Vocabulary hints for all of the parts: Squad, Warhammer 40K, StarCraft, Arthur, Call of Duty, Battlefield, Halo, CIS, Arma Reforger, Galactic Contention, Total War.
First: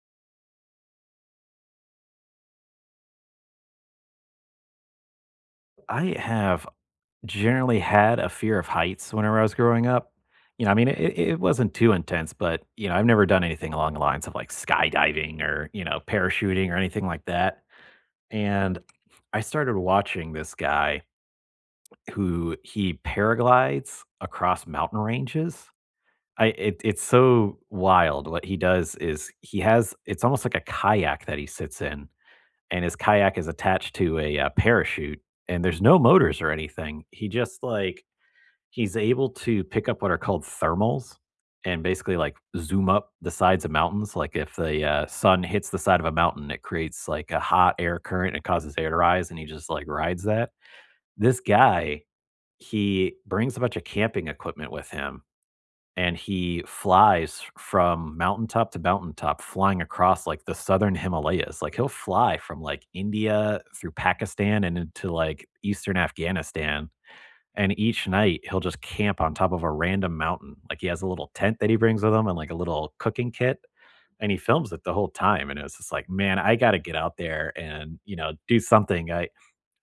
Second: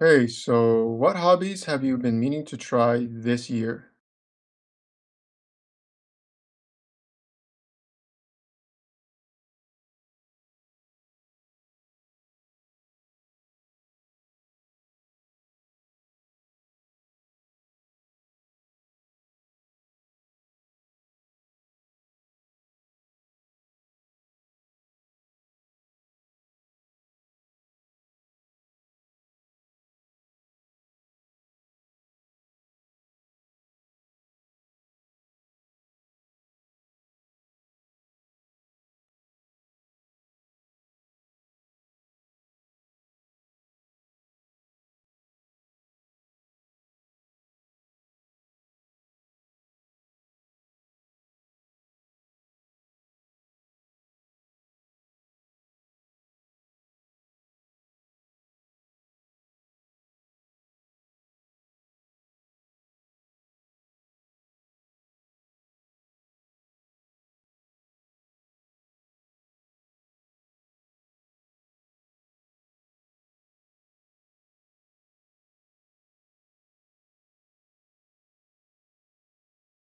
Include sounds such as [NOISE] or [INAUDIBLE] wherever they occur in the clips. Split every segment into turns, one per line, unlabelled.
Hey, so what hobbies have you been meaning to try this year?
I have generally had a fear of heights whenever I was growing up. You know, I mean, it wasn't too intense, but you know, I've never done anything along the lines of like skydiving or you know, parachuting or anything like that. And I started watching this guy who he paraglides across mountain ranges. It's so wild. What he does is he has it's almost like a kayak that he sits in, and his kayak is attached to a, parachute, and there's no motors or anything. He just, like he's able to pick up what are called thermals and basically, like, zoom up the sides of mountains. Like, if the, sun hits the side of a mountain, it creates, like, a hot air current, and it causes air to rise, and he just, like, rides that. This guy, he brings a bunch of camping equipment with him and he flies from mountaintop to mountaintop, flying across, like, the Southern Himalayas. Like, he'll fly from, like, India through Pakistan and into, like, Eastern Afghanistan, and each night, he'll just camp on top of a random mountain. Like, he has a little tent that he brings with him and, like, a little cooking kit, and he films it the whole time, and it was just like, "Man, I gotta get out there and, you know, do something." I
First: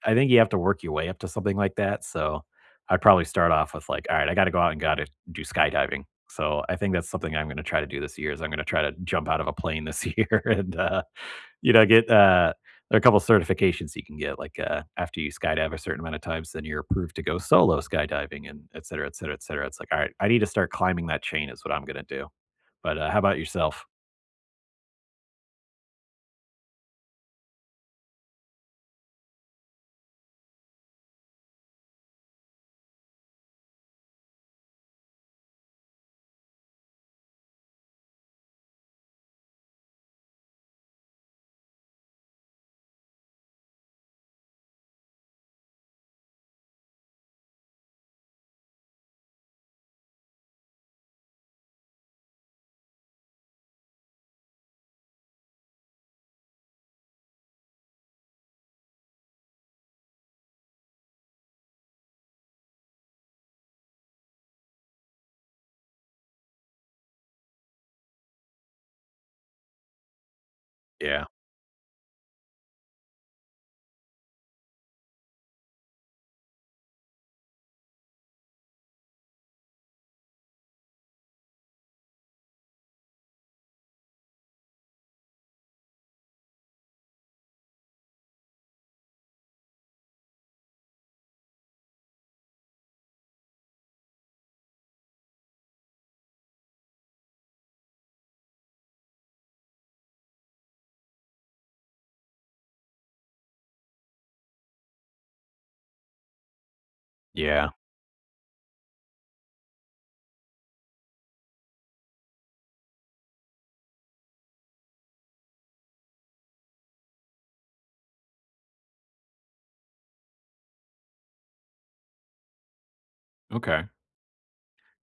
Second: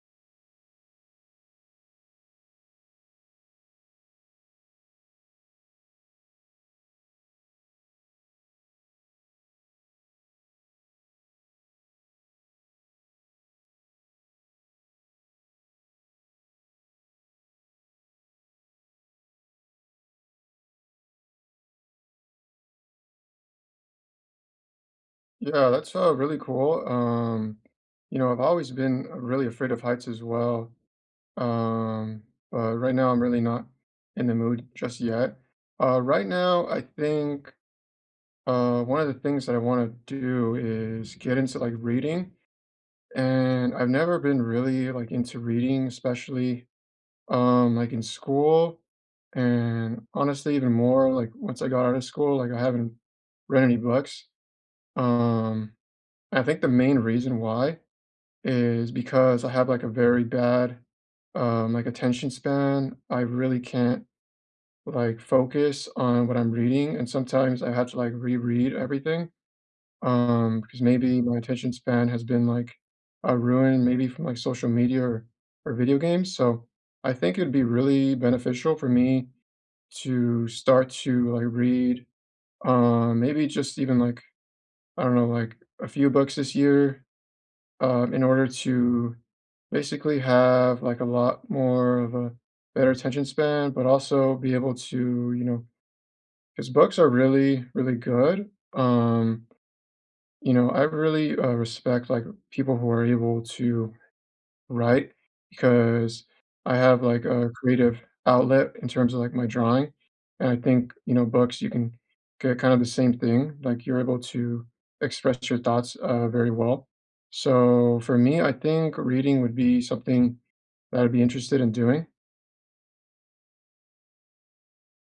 I think you have to work your way up to something like that, so I'd probably start off with, like, "Alright, I gotta go out and gotta do skydiving." So, I think that's something I'm gonna try to do this year is I'm gonna try to jump out of a plane this [LAUGHS] year and, you know, get there are a couple certifications you can get, like, after you skydive a certain amount of times, then you're approved to go solo skydiving and etcetera, etcetera, etcetera. It's like, "Alright, I need to start climbing that chain," is what I'm gonna do. But, how about yourself?
Yeah, that's really cool. You know, I've always been really afraid of heights as well. Um, but right now I'm really not in the mood just yet. Right now I think one of the things that I want to do is get into like reading, and I've never been really like into reading, especially like in school, and honestly even more like once I got out of school, like I haven't read any books. um I think the main reason why is because I have like a very bad like attention span. I really can't like focus on what I'm reading, and sometimes I have to like reread everything, because maybe
Yeah.
my attention span has been like ruined, maybe from like social media or video games. So I think it'd be really beneficial for me to start to like read. Maybe just even like, I don't know, like a few books this year, in order to basically have like a lot more of a better attention span, but also be able to, you know, because books are really, really good. You know, I really respect like people who are able to write, because I have like a
Yeah.
creative outlet in terms of like my drawing. And I think, you know, books, you can get kind of the same thing. Like, you're able to express your thoughts very well. So for me, I think reading would be something that I'd be interested in doing.
Okay.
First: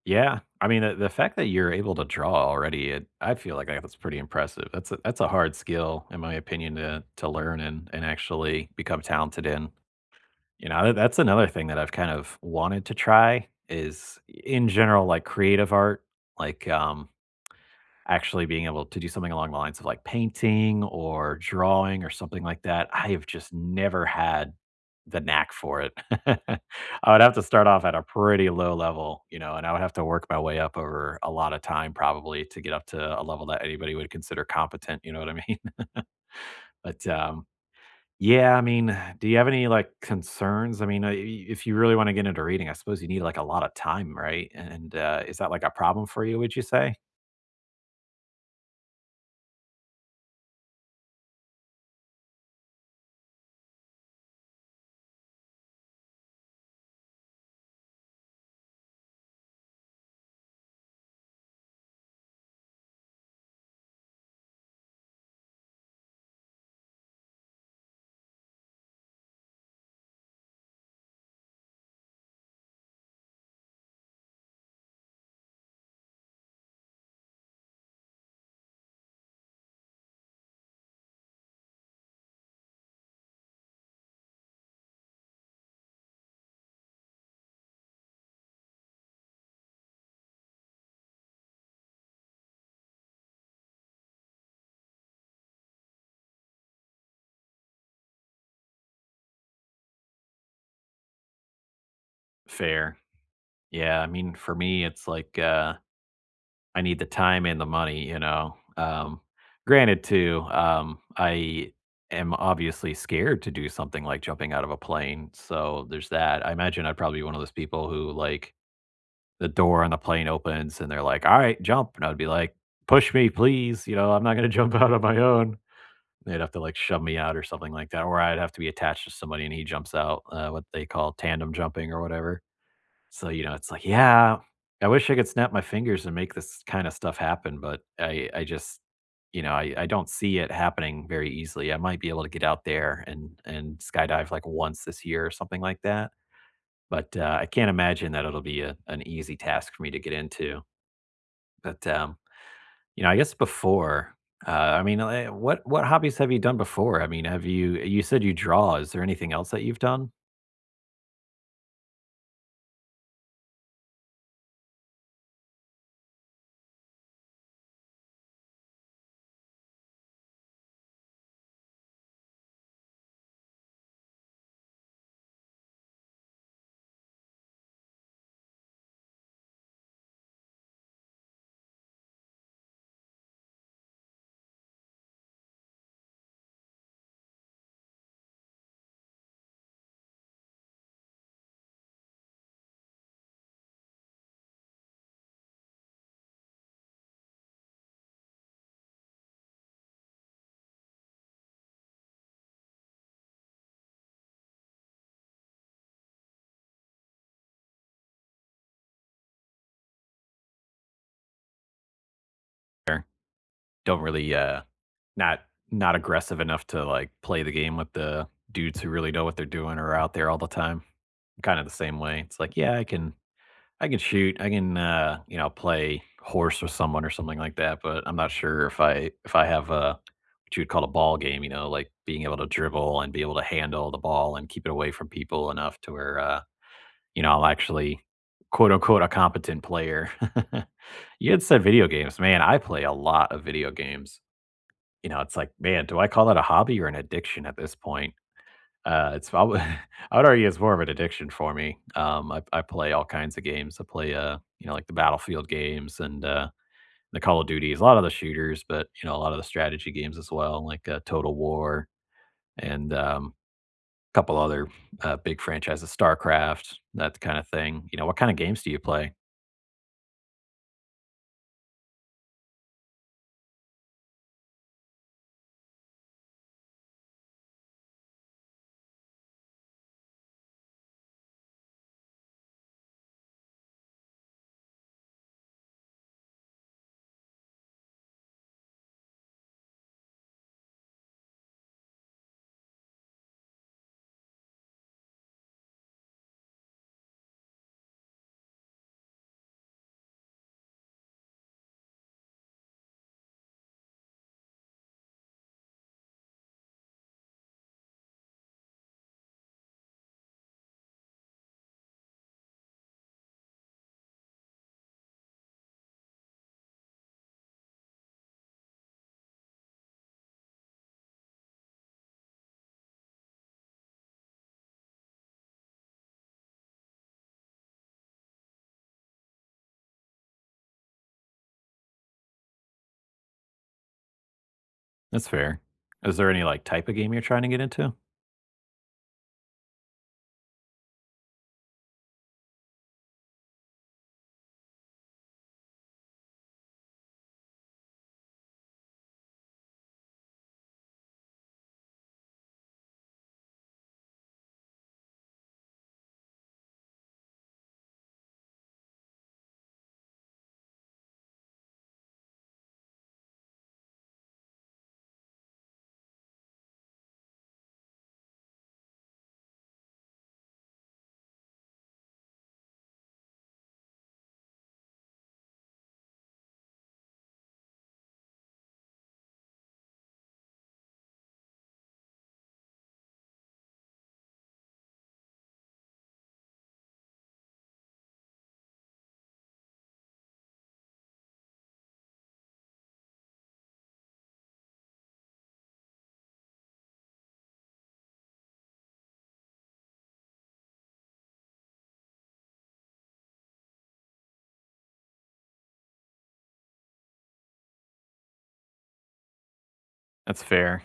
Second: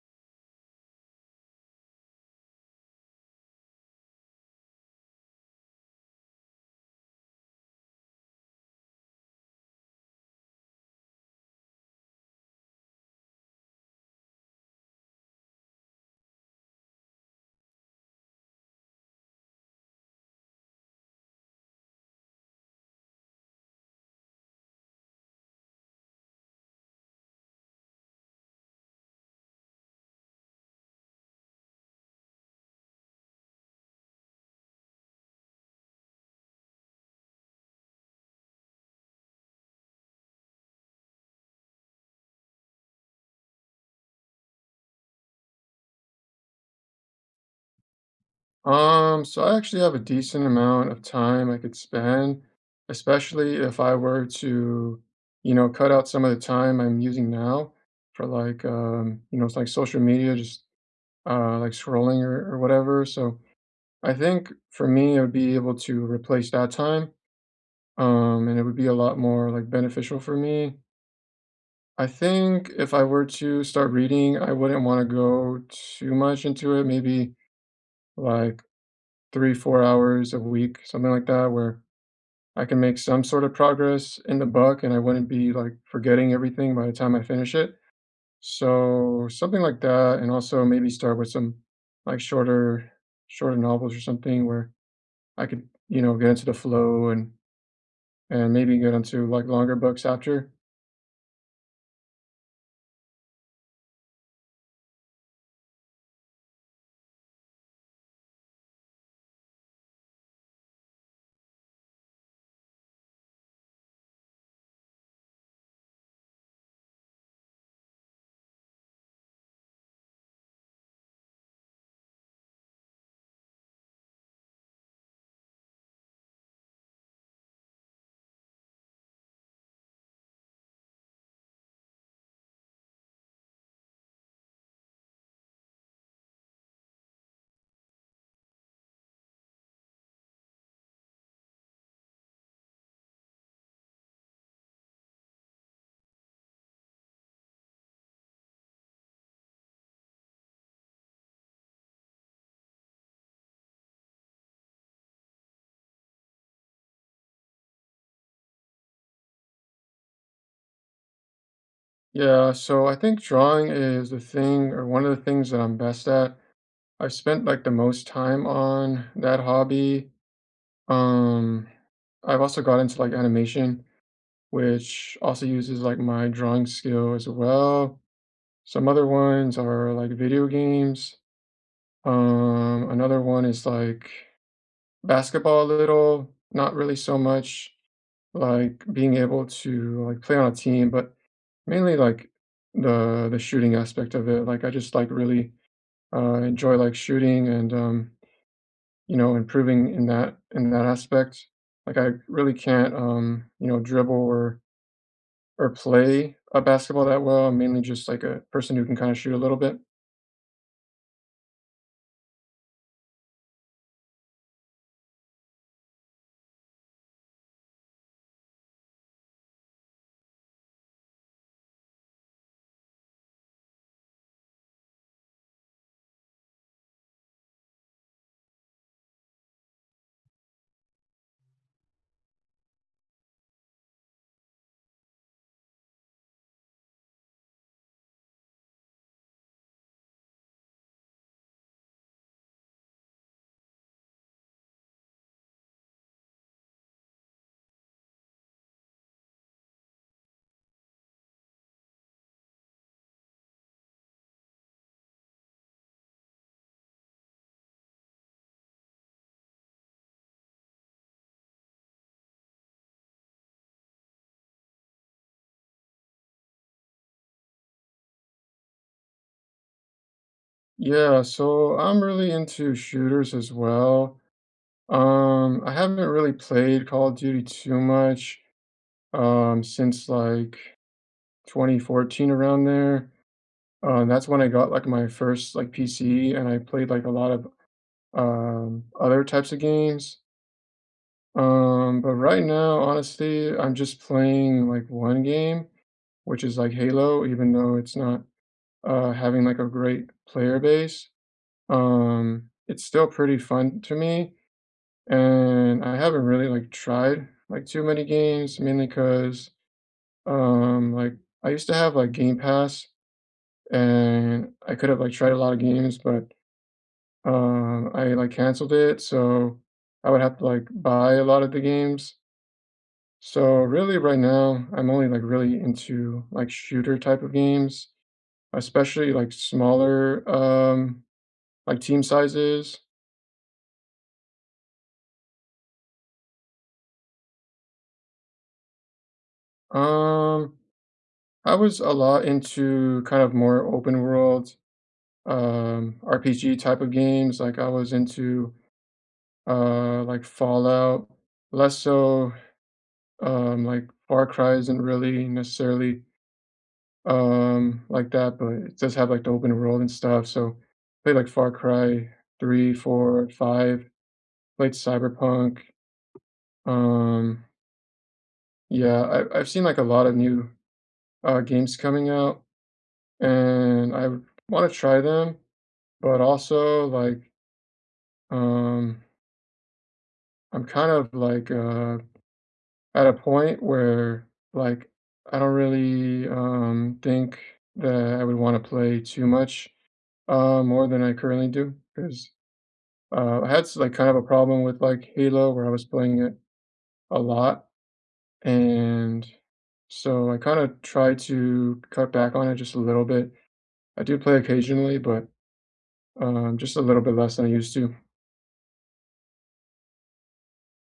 Yeah, I mean, the fact that you're able to draw already, it I feel like that's pretty impressive. That's a hard skill, in my opinion, to learn and actually become talented in. You know, that's another thing that I've kind of wanted to try is in general, like creative art, like actually being able to do something along the lines of like painting or drawing or something like that. I have just never had the knack for it. [LAUGHS] I would have to start off at a pretty low level, you know, and I would have to work my way up over a lot of time probably to get up to a level that anybody would consider competent, you know what I mean? [LAUGHS] But yeah, I mean, do you have any like concerns? I mean, if you really want to get into reading, I suppose you need like a lot of time, right? And is that like a problem for you, would you say?
So I actually have a decent amount of time I could spend, especially if I were to, you know, cut out some of the time I'm using now for like, you know, it's like social media, just like scrolling or whatever. So I think for me, I would be able to replace that time, and it would be a lot more like beneficial for me. I think if I were to start reading, I wouldn't want to go too much into it. Maybe like three, 4 hours a week, something like that, where I can make some sort of progress in the book and I wouldn't be like forgetting everything by the time I finish it. So something like that, and also maybe start with some like shorter, shorter novels or something where I could, you know, get into the flow and maybe get into like longer books after.
Fair. Yeah, I mean, for me, it's like, I need the time and the money, you know? Granted too, I am obviously scared to do something like jumping out of a plane, so there's that. I imagine I'd probably be one of those people who, like, the door on the plane opens and they're like, "All right, jump." And I'd be like, "Push me, please, you know, I'm not gonna [LAUGHS] jump out on my own." They'd have to, like, shove me out or something like that, or I'd have to be attached to somebody and he jumps out, what they call tandem jumping or whatever. So, you know, it's like, yeah, I wish I could snap my fingers and make this kind of stuff happen, but I just, you know, I don't see it happening very easily. I might be able to get out there and skydive like once this year or something like that, but, I can't imagine that it'll be a an easy task for me to get into, but you know, I guess I mean, what hobbies have you done before? I mean, have you you said you draw. Is there anything else that you've done?
Yeah, so I think drawing is the thing or one of the things that I'm best at. I've spent like the most time on that hobby. Um, I've also got into like animation, which also uses like my drawing skill as well. Some other ones are like video games. Another one is like basketball a little, not really so much like being able to like play on a team, but mainly like the shooting aspect of it. Like, I just like really enjoy like shooting, and you know, improving in that, in that aspect. Like, I really can't, you know, dribble or play a basketball that well. I'm mainly just like a person who can kind of shoot a little bit.
Or don't really not aggressive enough to like play the game with the dudes who really know what they're doing or are out there all the time. I'm kind of the same way. It's like, yeah, I can shoot. I can, you know, play horse with someone or something like that, but I'm not sure if I have a what you would call a ball game, you know, like being able to dribble and be able to handle the ball and keep it away from people enough to where you know, I'm actually quote unquote a competent player. [LAUGHS] You had said video games. Man, I play a lot of video games. You know, it's like, man, do I call that a hobby or an addiction at this point? It's probably [LAUGHS] I would argue it's more of an addiction for me. I play all kinds of games. I play, you know, like the Battlefield games and, the Call of Duties, a lot of the shooters, but, you know, a lot of the strategy games as well, like, Total War and a couple other, big franchises, StarCraft, that kind of thing. You know, what kind of games do you play?
Yeah, so I'm really into shooters as well. I haven't really played Call of Duty too much since like 2014, around there. That's when I got like my first like PC, and I played like a lot of other types of games. But right now, honestly, I'm just playing like one game, which is like Halo, even though it's not having like a great player base. It's still pretty fun to me, and I haven't really like tried like too many games, mainly because like I used to have like Game Pass, and I could have like tried a lot of games, but I like canceled it, so I would have to like buy a lot of the games. So really right now, I'm only like really into like shooter type of games, especially like smaller like team sizes.
That's fair. Is there any, like, type of game you're trying to get into?
Um I was a lot into kind of more open world RPG type of games. Like, I was into like Fallout, less so like Far Cry isn't really necessarily like that, but it does have like the open world and stuff. So played like Far Cry 3, 4, 5. Played Cyberpunk. Um yeah, I've seen like a lot of new games coming out, and I want to try them, but also like, um I'm kind of like at a point where like I don't really think that I would want to play too much more than I currently do, because I had s like kind of a problem with like Halo where I was playing it a lot, and so I kind of try to cut back on it just a little bit. I do play occasionally, but just a little bit less than I used to.
That's fair.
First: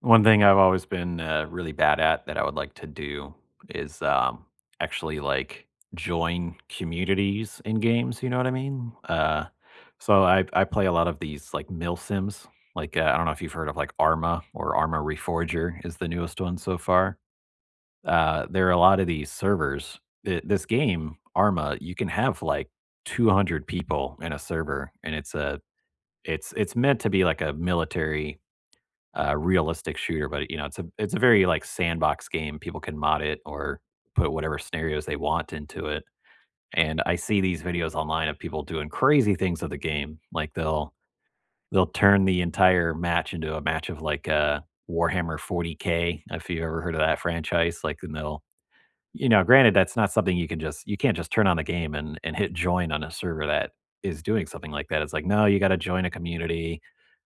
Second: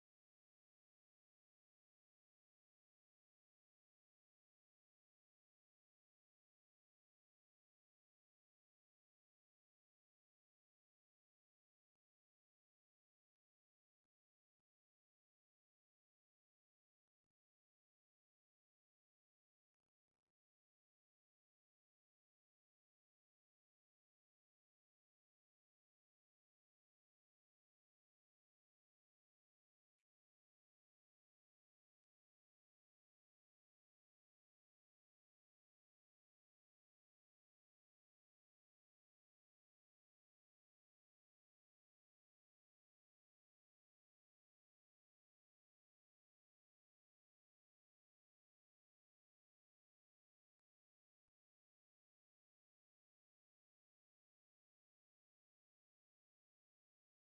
One thing I've always been, really bad at that I would like to do is, actually, like, join communities in games, you know what I mean? So I play a lot of these, like, mill sims. Like, I don't know if you've heard of, like, Arma or Arma Reforger is the newest one so far. There are a lot of these servers. Th this game, Arma, you can have, like, 200 people in a server, and it's a it's it's meant to be like a military realistic shooter, but you know, it's a very like sandbox game. People can mod it or put whatever scenarios they want into it. And I see these videos online of people doing crazy things of the game. Like they'll turn the entire match into a match of like Warhammer 40K, if you ever heard of that franchise. Like and they'll you know, granted, that's not something you can just you can't just turn on the game and hit join on a server that is doing something like that. It's like, no, you gotta join a community,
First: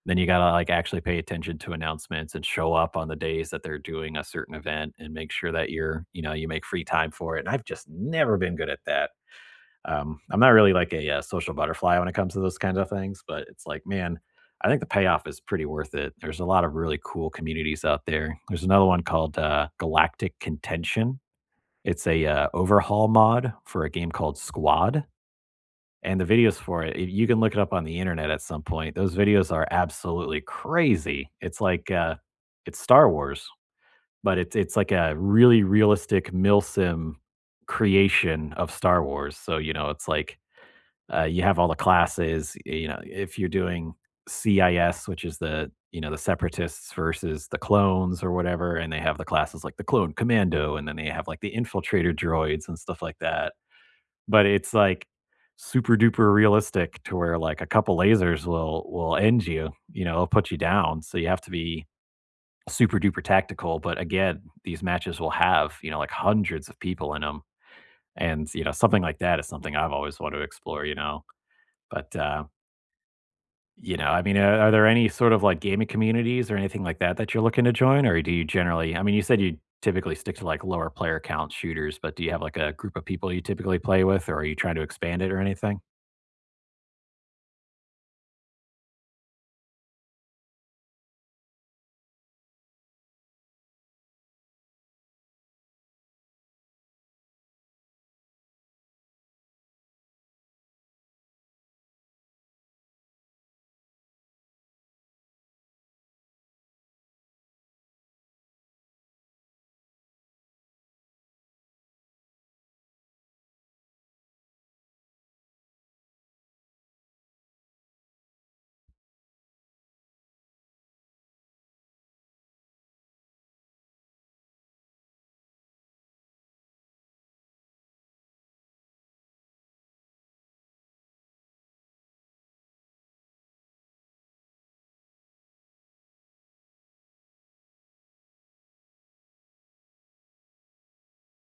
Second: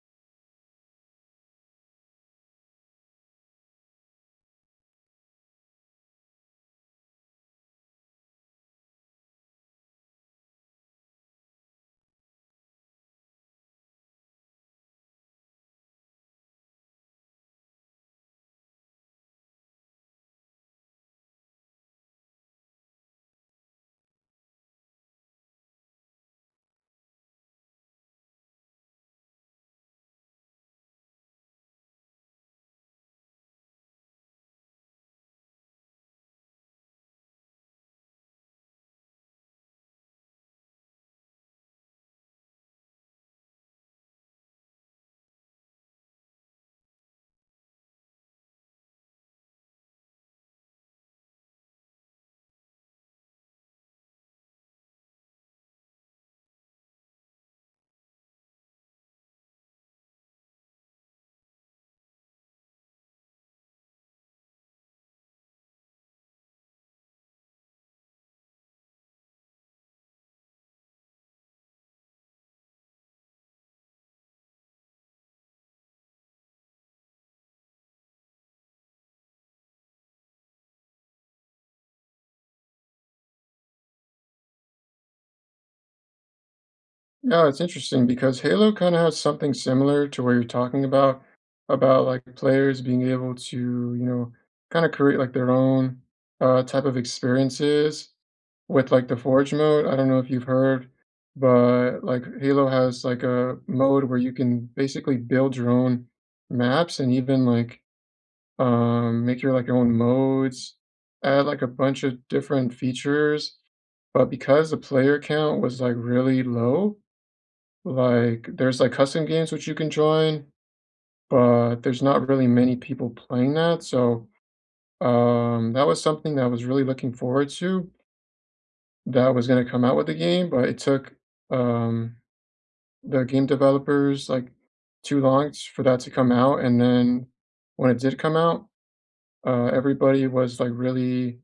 then you gotta, like, actually pay attention to announcements and show up on the days that they're doing a certain event and make sure that you're you know, you make free time for it, and I've just never been good at that. I'm not really like a, social butterfly when it comes to those kinds of things, but it's like, man, I think the payoff is pretty worth it. There's a lot of really cool communities out there. There's another one called, Galactic Contention. It's a, overhaul mod for a game called Squad, and the videos for it, if you can look it up on the internet at some point. Those videos are absolutely crazy. It's like, it's Star Wars, but it's like a really realistic milsim creation of Star Wars. So, you know, it's like you have all the classes, you know, if you're doing CIS, which is the, you know, the separatists versus the clones or whatever, and they have the classes like the clone commando, and then they have like the infiltrator droids and stuff like that. But it's like super duper realistic to where like a couple lasers will end you, you know, it'll put you down. So you have to be super duper tactical. But again, these matches will have, you know, like hundreds of people in them. And, you know, something like that is something I've always wanted to explore, you know. But You know, I mean, are there any sort of, like, gaming communities or anything like that that you're looking to join, or do you generally I mean, you said you typically stick to, like, lower player count shooters, but do you have, like, a group of people you typically play with, or are you trying to expand it or anything?
No, it's interesting because Halo kind of has something similar to what you're talking about like players being able to, you know, kind of create like their own type of experiences with like the Forge mode. I don't know if you've heard, but like Halo has like a mode where you can basically build your own maps, and even like, make your like your own modes, add like a bunch of different features. But because the player count was like really low, like, there's, like, custom games which you can join, but there's not really many people playing that, so, that was something that I was really looking forward to that was gonna come out with the game, but it took, um, the game developers, like, too long t for that to come out, and then when it did come out, everybody was, like, really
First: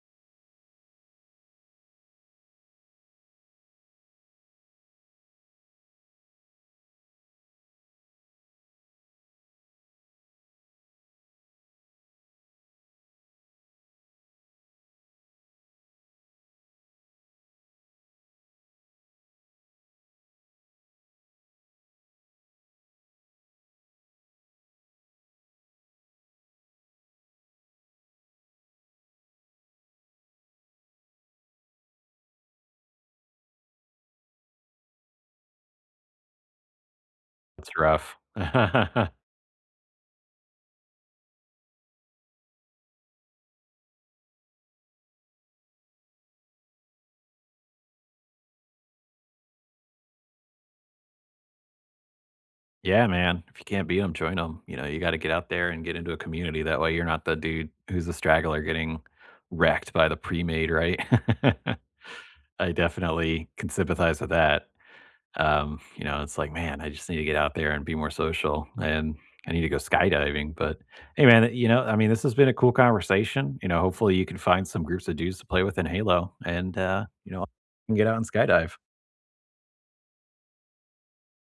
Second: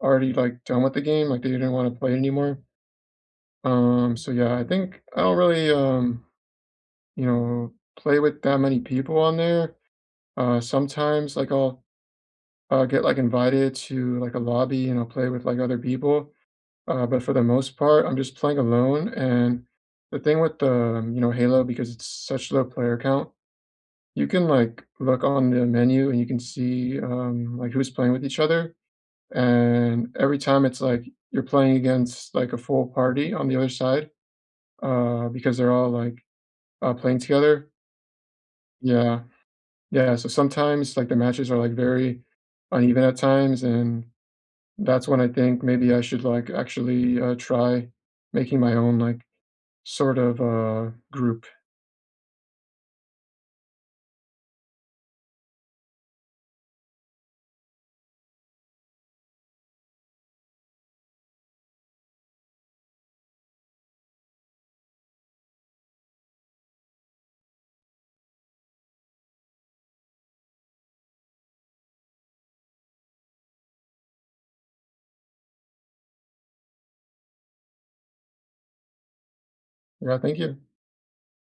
already, like, done with the game. Like, they didn't wanna play it anymore. So yeah, I think I don't really, you know, play with that many people on there. Sometimes, like, I'll, get, like, invited to, like, a lobby, and I'll play with, like, other people, but for the most part, I'm just playing alone, and the thing with the, you know, Halo, because it's such low player count, you can, like, look on the menu and you can see, like, who's playing with each other, and every time it's like you're playing against, like, a full party on the other side, because they're all, like, playing together.
That's rough. [LAUGHS]
Yeah. Yeah, so sometimes, like, the matches are, like, very uneven at times, and that's when I think maybe I should like actually try making my own like sort of group.
Yeah, man. If you can't beat them, join them. You know, you gotta get out there and get into a community, that way you're not the dude who's the straggler getting wrecked by the pre-made, right? [LAUGHS] I definitely can sympathize with that. You know, it's like, man, I just need to get out there and be more social and I need to go skydiving. But hey man, you know, I mean, this has been a cool conversation. You know, hopefully you can find some groups of dudes to play with in Halo and you know, get out and skydive.
Yeah, thank you.